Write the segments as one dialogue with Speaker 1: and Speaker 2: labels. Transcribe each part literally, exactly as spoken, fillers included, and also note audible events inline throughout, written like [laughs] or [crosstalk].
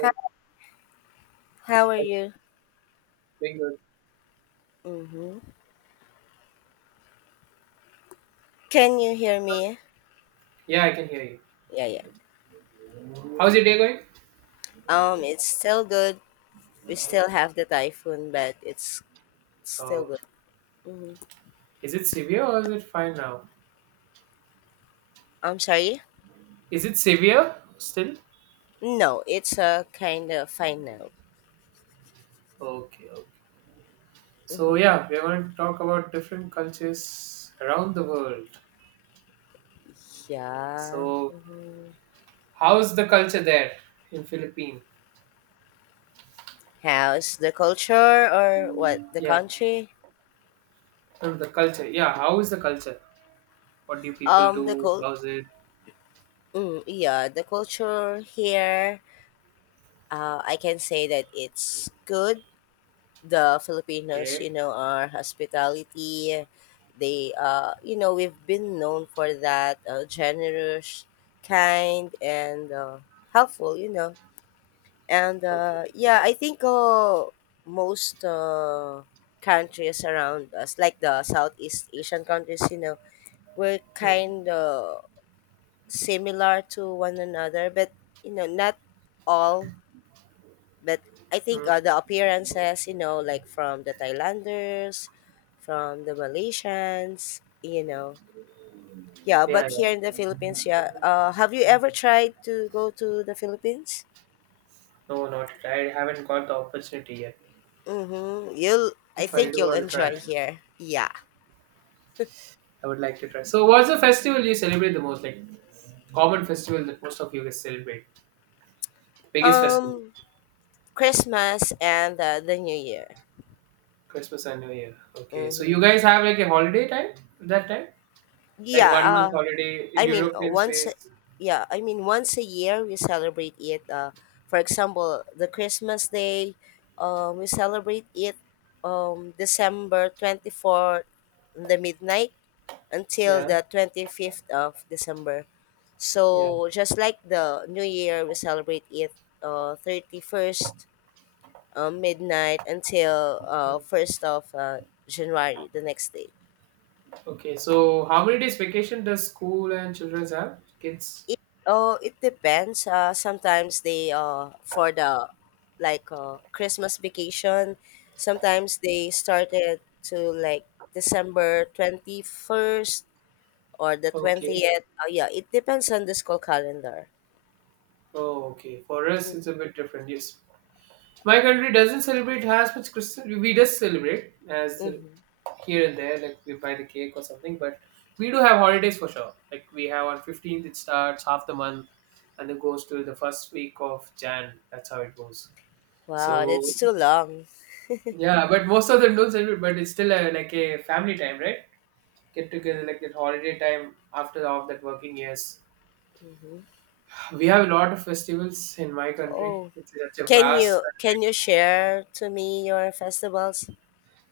Speaker 1: Hi, how are
Speaker 2: how's it
Speaker 1: you?
Speaker 2: going good?
Speaker 1: Mm-hmm. Can you hear me?
Speaker 2: Yeah, I can hear you.
Speaker 1: Yeah, yeah.
Speaker 2: How's your day going?
Speaker 1: Um, it's still good. We still have the typhoon, but it's still
Speaker 2: Oh,
Speaker 1: good. Mm-hmm.
Speaker 2: is it severe or is it fine now?
Speaker 1: I'm sorry?
Speaker 2: Is it severe still?
Speaker 1: No, it's uh, kind of fine now.
Speaker 2: Okay, okay. So
Speaker 1: Mm-hmm.
Speaker 2: yeah, we're going to talk about different cultures around the world.
Speaker 1: Yeah.
Speaker 2: So
Speaker 1: Mm-hmm.
Speaker 2: how's the culture there in Philippines?
Speaker 1: How's the culture or what? The
Speaker 2: Yeah,
Speaker 1: country?
Speaker 2: um, the culture. Yeah, how is the culture? What do people
Speaker 1: Um, the
Speaker 2: do?
Speaker 1: cult.
Speaker 2: How's it?
Speaker 1: Mm, yeah, the culture here. Uh, I can say that it's good. The Filipinos, you
Speaker 2: Okay,
Speaker 1: know, our hospitality. They, uh, you know, we've been known for that uh, generous, kind, and uh, helpful, you know. And
Speaker 2: okay.
Speaker 1: uh,
Speaker 2: Okay.
Speaker 1: yeah, I think uh, most uh, countries around us, like the Southeast Asian countries, you know, we're
Speaker 2: Hmm,
Speaker 1: kind of similar to one another, but, you know, not all but I think uh,
Speaker 2: hmm.
Speaker 1: the appearances, you know, like from the Thailanders, from the Malaysians, you know, yeah.
Speaker 2: Yeah,
Speaker 1: But here in
Speaker 2: yeah.
Speaker 1: the Philippines, yeah. Uh, have you ever tried to go to the Philippines?
Speaker 2: No, not. I haven't got the opportunity yet.
Speaker 1: Mm-hmm. You'll, I
Speaker 2: If I
Speaker 1: think
Speaker 2: do,
Speaker 1: you'll
Speaker 2: I'll try.
Speaker 1: enjoy here. Yeah.
Speaker 2: I would like to try. So, what's the festival you celebrate the most? Like common festival that most of you guys celebrate? Biggest festival?
Speaker 1: Um, Christmas and uh, the New Year.
Speaker 2: Christmas and New Year. Okay. So you
Speaker 1: Mm-hmm.
Speaker 2: guys have like a holiday time that time? Like
Speaker 1: Yeah.
Speaker 2: one month
Speaker 1: uh,
Speaker 2: holiday in
Speaker 1: I mean, uh,
Speaker 2: European
Speaker 1: once, a-
Speaker 2: space.
Speaker 1: yeah, I mean, Once a year we celebrate it. Uh, for example, the Christmas Day, um, we celebrate it um, December twenty-fourth, in the midnight, until
Speaker 2: Yeah.
Speaker 1: the twenty-fifth of December.
Speaker 2: Yeah.
Speaker 1: So, just like the New Year, we celebrate it uh, thirty-first, uh, midnight, until uh,
Speaker 2: Mm.
Speaker 1: first of uh, January, the next day.
Speaker 2: Okay. So how many days vacation does school and children have? Kids?
Speaker 1: It oh, it depends. Uh, sometimes they uh for the like uh, Christmas vacation. Sometimes they started to like December twenty first or the
Speaker 2: Okay.
Speaker 1: twentieth. Oh yeah, it depends on the school calendar.
Speaker 2: Oh, okay. For us, it's a bit different. Yes. My country doesn't celebrate as much Christmas. We just celebrate as
Speaker 1: Mm-hmm.
Speaker 2: here and there, like we buy the cake or something. But we do have holidays for sure. Like we have on fifteenth, it starts half the month, and it goes to the first week of Jan. That's how it goes.
Speaker 1: Wow,
Speaker 2: So
Speaker 1: that's too long.
Speaker 2: yeah, but most of them don't celebrate. But it's still a, like a family time, right? Get together like that holiday time after all that working years.
Speaker 1: Hmm.
Speaker 2: We have a lot of festivals in my country.
Speaker 1: Oh,
Speaker 2: It's such a
Speaker 1: can
Speaker 2: vast
Speaker 1: you
Speaker 2: country.
Speaker 1: can you share to me your festivals?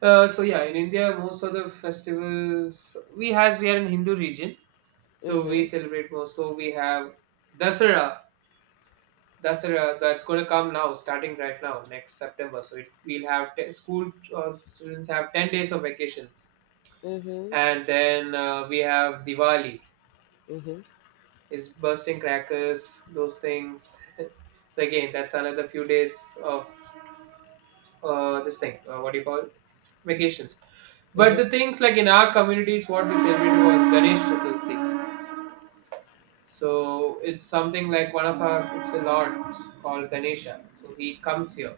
Speaker 2: Uh, so yeah, in India, most of the festivals we has we are in Hindu region. So we
Speaker 1: Mm-hmm.
Speaker 2: celebrate most. So we have Dasara. Dasara that's going to come now, starting right now, next September. So it, we'll have te- school uh, students have ten days of vacations,
Speaker 1: Mm-hmm.
Speaker 2: and then uh, we have Diwali.
Speaker 1: Mm-hmm.
Speaker 2: It's bursting crackers, those things. [laughs] So again, that's another few days of uh, this thing. Uh, what do you call it? Vacations? But
Speaker 1: Mm-hmm.
Speaker 2: the things like in our communities, what we celebrated was Ganesh Chaturthi. So it's something like one of our, it's a lord called Ganesha. So he comes here.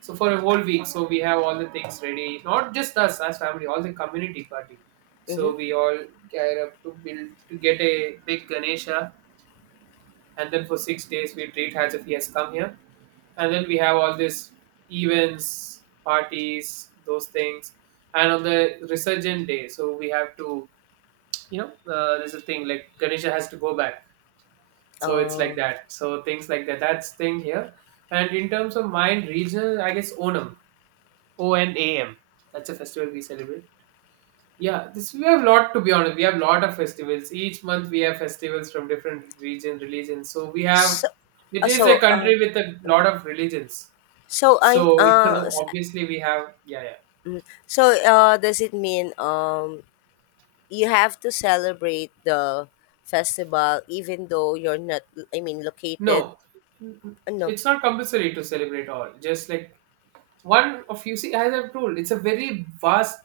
Speaker 2: So for a whole week, so we have all the things ready. Not just us as family, all the community party.
Speaker 1: Mm-hmm.
Speaker 2: So we all gear up to build to get a big Ganesha, and then for six days we treat as if he has come here. And then we have all these events, parties, those things. And on the resurgent day, so we have to, you know, uh, there's a thing like Ganesha has to go back, so it's like
Speaker 1: Oh,
Speaker 2: that, so things like that, that's thing here. And in terms of mine regional, I guess Onam, O N A M, that's a festival we celebrate. Yeah, this, we have a lot, to be honest. We have a lot of festivals. Each month we have festivals from different region religions. So we have,
Speaker 1: so
Speaker 2: it
Speaker 1: uh,
Speaker 2: is a
Speaker 1: so uh,
Speaker 2: country with a lot of religions,
Speaker 1: So
Speaker 2: so
Speaker 1: I'm
Speaker 2: [laughs] because
Speaker 1: uh s-
Speaker 2: obviously we have, yeah, yeah.
Speaker 1: so uh does it mean um you have to celebrate the festival even though you're not I mean located
Speaker 2: No,
Speaker 1: ano.
Speaker 2: it's not compulsory to celebrate all. Just like one of you see, as I've told, it's a very vast,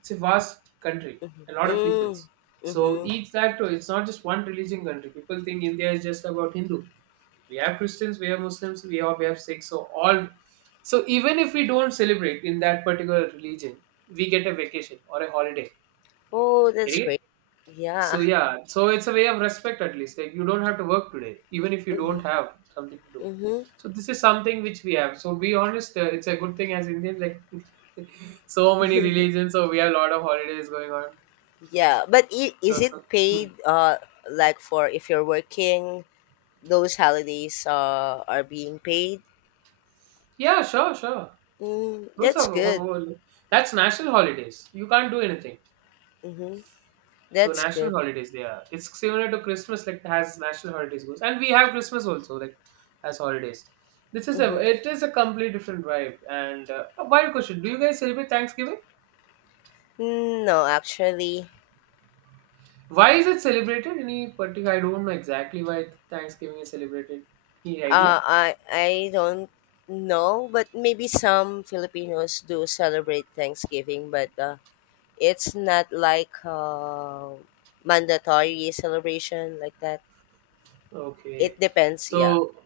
Speaker 2: it's a vast country, a lot of
Speaker 1: Mm,
Speaker 2: peoples. So
Speaker 1: mhm.
Speaker 2: each that too, it's not just one religion country. People think India is just about Hindu. We have Christians, we have Muslims, we have we have Sikhs. So all, so even if we don't celebrate in that particular religion, we get a vacation or a holiday.
Speaker 1: Oh, that's
Speaker 2: Getting it?
Speaker 1: great. Yeah.
Speaker 2: So yeah, so it's a way of respect at least. Like you don't have to work today, even if you don't
Speaker 1: Mhm.
Speaker 2: have something to do.
Speaker 1: Mhm.
Speaker 2: So this is something which we have. So be honest, uh, it's a good thing as Indian. Like [laughs] so many religions, so we have a lot of holidays going on.
Speaker 1: yeah but i-
Speaker 2: So,
Speaker 1: is it
Speaker 2: so- hmm.
Speaker 1: paid uh like for if you're working those holidays uh are being paid.
Speaker 2: Yeah, sure, sure.
Speaker 1: Mm,
Speaker 2: Those
Speaker 1: that's
Speaker 2: are ho-
Speaker 1: good.
Speaker 2: ho- that's national holidays. You can't do anything.
Speaker 1: Mhm,
Speaker 2: So
Speaker 1: that's
Speaker 2: national
Speaker 1: good.
Speaker 2: holidays, they are. It's similar to Christmas, like has national holidays goes, and we have Christmas also, like as holidays. This is a
Speaker 1: Mhm,
Speaker 2: it is a completely different vibe. And uh, a wild question: Do you guys celebrate Thanksgiving?
Speaker 1: no actually.
Speaker 2: Why is it celebrated? Any particular? I don't know exactly why Thanksgiving is celebrated. Any
Speaker 1: Uh,
Speaker 2: idea?
Speaker 1: I I don't know, but maybe some Filipinos do celebrate Thanksgiving, but uh, it's not like uh, mandatory celebration like that. It
Speaker 2: Okay,
Speaker 1: depends, yeah.
Speaker 2: so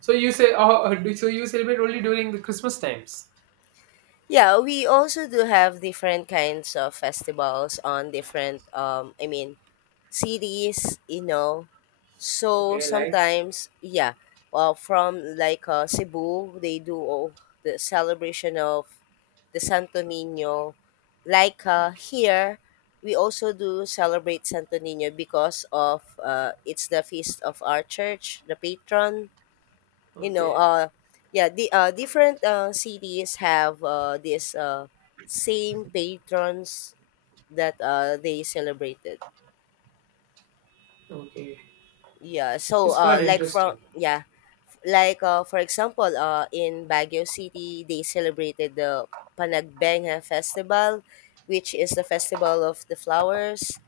Speaker 2: so you say oh, do- so you celebrate only during the Christmas times.
Speaker 1: Yeah, we also do have different kinds of festivals on different um I mean series, you know. So
Speaker 2: Okay, like
Speaker 1: sometimes, yeah, uh, from like uh, Cebu, they do oh, the celebration of the Santo Nino. Like uh, here, we also do celebrate Santo Nino because of uh, it's the feast of our church, the patron. You know,
Speaker 2: okay,
Speaker 1: uh, yeah, the uh, different uh, cities have uh, this uh, same patrons that uh, they celebrated.
Speaker 2: okay.
Speaker 1: Yeah, so
Speaker 2: It's fun,
Speaker 1: uh like from
Speaker 2: interesting.
Speaker 1: yeah, like uh for example, uh in Baguio City they celebrated the Panagbenga festival, which is the festival of the flowers.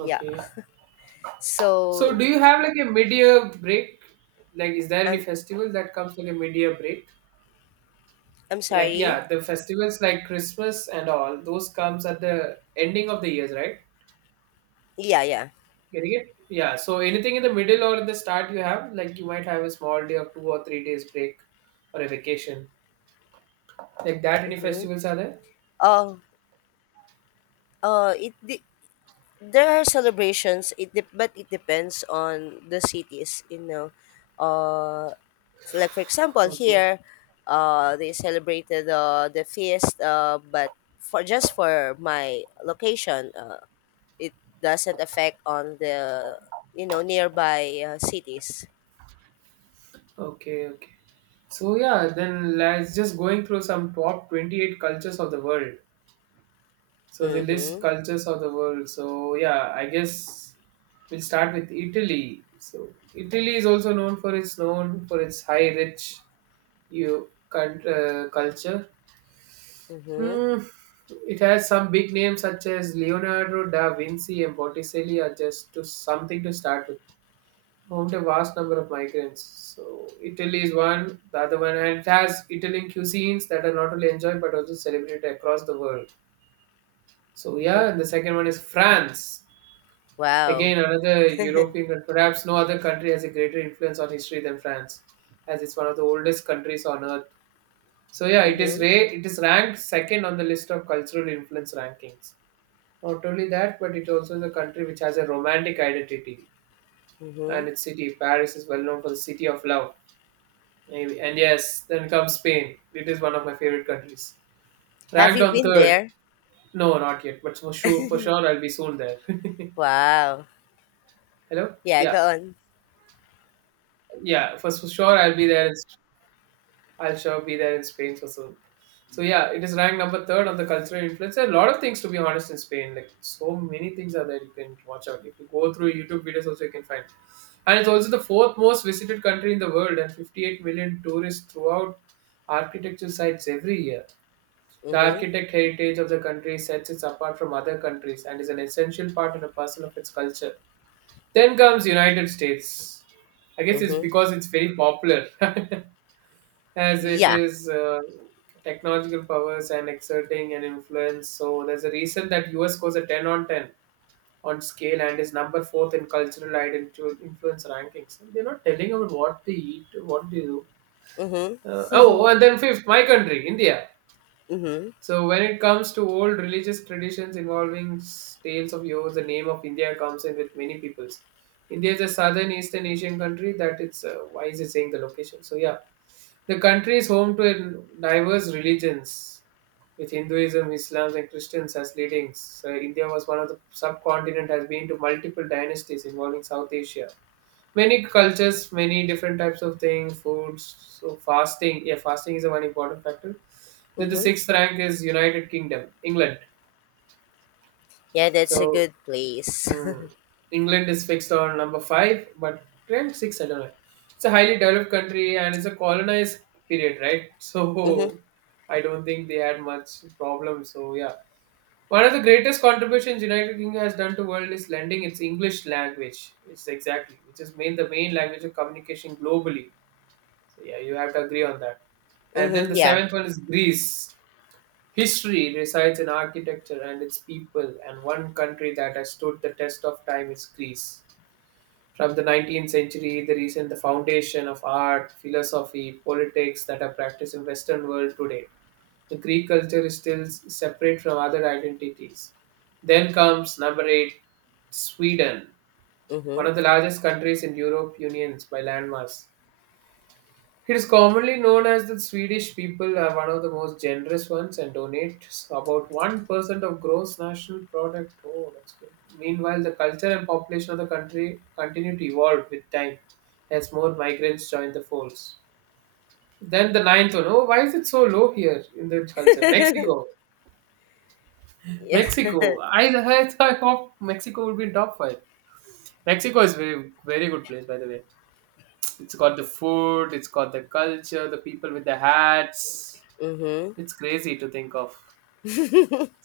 Speaker 1: Yeah.
Speaker 2: So
Speaker 1: So
Speaker 2: do you have like a mid-year break? Like is there any
Speaker 1: I'm
Speaker 2: festival that comes like a mid-year break?
Speaker 1: I'm
Speaker 2: Like yeah,
Speaker 1: sorry.
Speaker 2: the festivals like Christmas and all, those comes at the ending of the years, right?
Speaker 1: Yeah, yeah.
Speaker 2: Getting it? Yeah. So anything in the middle or in the start you have, like you might have a small day of two or three days break or a vacation. Like that any
Speaker 1: Mhm.
Speaker 2: festivals are there?
Speaker 1: Oh, uh it de- there are celebrations it de- but it depends on the cities, you know. Uh f- like for example
Speaker 2: Okay.
Speaker 1: here uh they celebrated uh, the feast uh, but for just for my location uh, it doesn't affect on the you know nearby uh, cities.
Speaker 2: Okay, okay. So yeah, then let's just going through some top twenty-eight cultures of the world. So they list
Speaker 1: Mhm.
Speaker 2: cultures of the world. So yeah, I guess we'll start with Italy. So Italy is also known for its known for its high rich you cult, uh, culture.
Speaker 1: Mhm.
Speaker 2: Hmm, it has some big names such as Leonardo da Vinci and Botticelli are just to something to start with. Home to a vast number of migrants. So Italy is one, the other one, and it has Italian cuisines that are not only enjoyed but also celebrated across the world. So
Speaker 1: Mhm.
Speaker 2: yeah, the second one is France.
Speaker 1: Wow.
Speaker 2: Again, another European, and perhaps no other country has a greater influence on history than France, as it's one of the oldest countries on earth. So yeah, it is
Speaker 1: Mhm.
Speaker 2: ra- it is ranked second on the list of cultural influence rankings. Not only that, but it also is a country which has a romantic identity,
Speaker 1: Mhm.
Speaker 2: and its city Paris is well known for the city of love. Maybe and yes, then comes Spain. It is one of my favorite countries.
Speaker 1: Have
Speaker 2: Ranked
Speaker 1: you
Speaker 2: on
Speaker 1: been
Speaker 2: third.
Speaker 1: there?
Speaker 2: No, not yet, but for sure, for sure, I'll be soon there.
Speaker 1: Wow,
Speaker 2: [laughs] Hello.
Speaker 1: yeah,
Speaker 2: Yeah.
Speaker 1: go on.
Speaker 2: Yeah, for for sure I'll be there. In, I'll sure be there in Spain for soon. So yeah, it is ranked number third on the cultural influence. There are a lot of things to be honest in Spain. Like so many things are there you can watch out. If you go through YouTube videos, also you can find. And it's also the fourth most visited country in the world, and fifty-eight million tourists throughout architecture sites every year. The
Speaker 1: Mhm.
Speaker 2: architect heritage of the country sets it apart from other countries and is an essential part and a parcel of its culture. Then comes United States. I guess it's
Speaker 1: Mhm.
Speaker 2: because it's very popular, [laughs] as it
Speaker 1: Yeah.
Speaker 2: is uh, technological powers and exerting an influence. So there's a reason that U S scores a ten on ten on scale and is number fourth in cultural identity influence rankings. And they're not telling about what they eat, what they do.
Speaker 1: Mhm.
Speaker 2: Uh, oh,
Speaker 1: Mhm.
Speaker 2: and then fifth, my country, India. So when it comes to old religious traditions involving s- tales of yore, the name of India comes in with many peoples. India is a southern Eastern Asian country that it's uh, why is it saying the location? So yeah, the country is home to a diverse religions, with Hinduism, Islam, and Christians as leadings. So India was one of the subcontinent has been to multiple dynasties involving South Asia many cultures, many different types of things, foods. So fasting, yeah, fasting is a one important factor. Then the
Speaker 1: Mhm.
Speaker 2: sixth rank is United Kingdom, England.
Speaker 1: [laughs] Yeah, that's a
Speaker 2: So
Speaker 1: good place.
Speaker 2: hmm, England is fixed on number five, but rank six, I don't know. It's a highly developed country and it's a colonized period, right? [laughs]
Speaker 1: [laughs] Mhm.
Speaker 2: So I don't think they had much problem. So yeah. One of the greatest contributions United Kingdom has done to world is lending its English language. It's exactly, which has made the main language of communication globally. So yeah, you have to agree on that. And then
Speaker 1: Mhm.
Speaker 2: the
Speaker 1: Yeah.
Speaker 2: seventh one is Greece. History resides in architecture and its people, and one country that has stood the test of time is Greece. From the nineteenth century, the reason the foundation of art, philosophy, politics that are practiced in Western world today. The Greek culture is still s- separate from other identities. Then comes number eight, Sweden, one
Speaker 1: Mhm.
Speaker 2: of the largest countries in Europe Unions by landmass. It is commonly known as the Swedish people are one of the most generous ones and donate about one percent of gross national product. Oh, that's good. Meanwhile, the culture and population of the country continue to evolve with time as more migrants join the folds. Then the ninth one. Oh, why is it so low here in the culture? Mexico.
Speaker 1: Yeah. [laughs]
Speaker 2: Mexico. I, I thought Mexico would be in top five. Mexico is very very good place by the way. It's got the food, it's got the culture, the people with the hats.
Speaker 1: Mm-hmm.
Speaker 2: It's crazy to think of.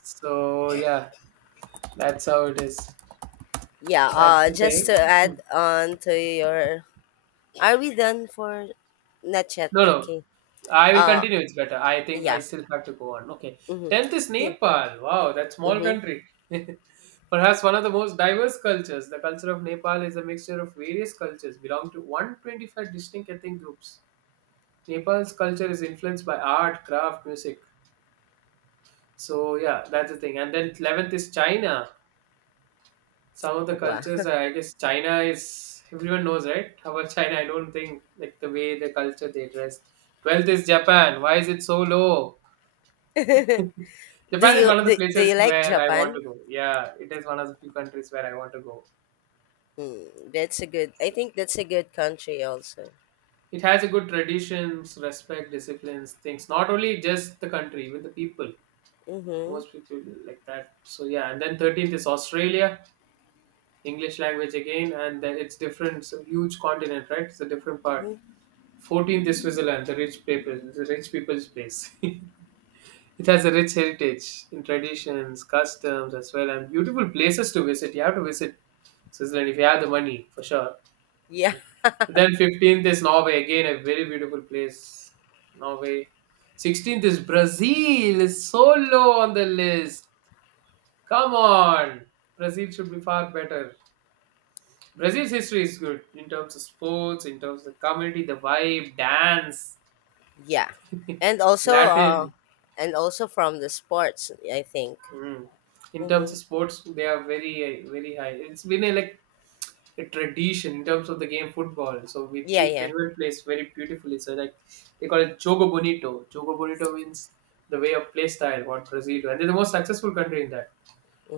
Speaker 2: So yeah, that's how it is.
Speaker 1: Yeah.
Speaker 2: That's
Speaker 1: Uh,
Speaker 2: the
Speaker 1: just
Speaker 2: thing.
Speaker 1: to
Speaker 2: Hmm.
Speaker 1: add on to your, are we done for? Not yet.
Speaker 2: No, no.
Speaker 1: Okay.
Speaker 2: I will
Speaker 1: Uh.
Speaker 2: continue. It's better. I think I
Speaker 1: Yeah.
Speaker 2: still have to go on. Okay.
Speaker 1: Mm-hmm.
Speaker 2: Tenth is
Speaker 1: Yeah.
Speaker 2: Nepal. Wow, that small
Speaker 1: Mm-hmm.
Speaker 2: country. [laughs] Perhaps one of the most diverse cultures. The culture of Nepal is a mixture of various cultures, belong to one hundred twenty-five distinct ethnic groups. Nepal's culture is influenced by art, craft, music. So yeah, that's the thing. And then eleventh is China. Some of the
Speaker 1: Wow.
Speaker 2: cultures,
Speaker 1: [laughs]
Speaker 2: I guess, China is everyone knows, right? [laughs] About China, I don't think like the way the culture they dress. twelfth is Japan. Why is it so low?
Speaker 1: Do
Speaker 2: Japan is
Speaker 1: you
Speaker 2: one of the
Speaker 1: do, do
Speaker 2: places
Speaker 1: you like
Speaker 2: where I want to
Speaker 1: Japan?
Speaker 2: go. Yeah, it is one of the few countries where I want to go.
Speaker 1: Hmm. That's a good. I think that's a good country also.
Speaker 2: It has a good traditions, respect, disciplines things, not only just the country, even the people,
Speaker 1: Mm-hmm.
Speaker 2: most people like that. So yeah, and then thirteenth is Australia. English language again, and then it's different, so huge continent, right? It's a different part.
Speaker 1: Mm-hmm.
Speaker 2: fourteenth is Switzerland, the rich people, the rich people's place. [laughs] It has a rich heritage in traditions, customs as well, and beautiful places to visit. You have to visit Switzerland if you have the money, for sure.
Speaker 1: Yeah.
Speaker 2: And then fifteenth is Norway, again a very beautiful place. Norway. sixteenth is Brazil, is so low on the list. Come on, Brazil should be far better. Brazil's history is good in terms of sports, in terms of the community, the vibe, dance,
Speaker 1: Yeah. And
Speaker 2: [laughs]
Speaker 1: also. Uh.
Speaker 2: Latin.
Speaker 1: And also from the sports. I think.
Speaker 2: Mm. In terms
Speaker 1: Mm-hmm.
Speaker 2: of sports, they are very, uh, very high. It's been a, like a tradition in terms of the game football. So we
Speaker 1: Yeah.
Speaker 2: think
Speaker 1: Yeah.
Speaker 2: Finland plays very beautifully. So like they call it jogo bonito. Jogo bonito means the way of play style what Brazil do, and they're the most successful country in that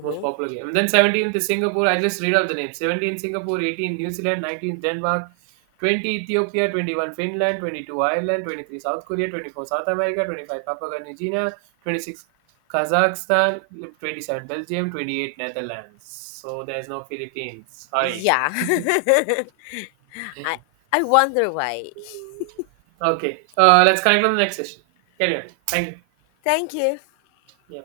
Speaker 2: most popular game. And then seventeenth is Singapore. I just read out the names. seventeen Singapore, eighteen New Zealand, nineteen Denmark, twenty Ethiopia, twenty-one Finland, twenty-two Ireland, twenty-three South Korea, twenty-four South America, twenty-five Papua New Guinea, twenty-six Kazakhstan, twenty-seven Belgium, twenty-eight Netherlands. So there's no Philippines. Sorry.
Speaker 1: Yeah. [laughs] I
Speaker 2: [laughs]
Speaker 1: I wonder why.
Speaker 2: Okay. Uh, let's connect on the next session. Carry on. Thank you.
Speaker 1: Thank you.
Speaker 2: Yeah.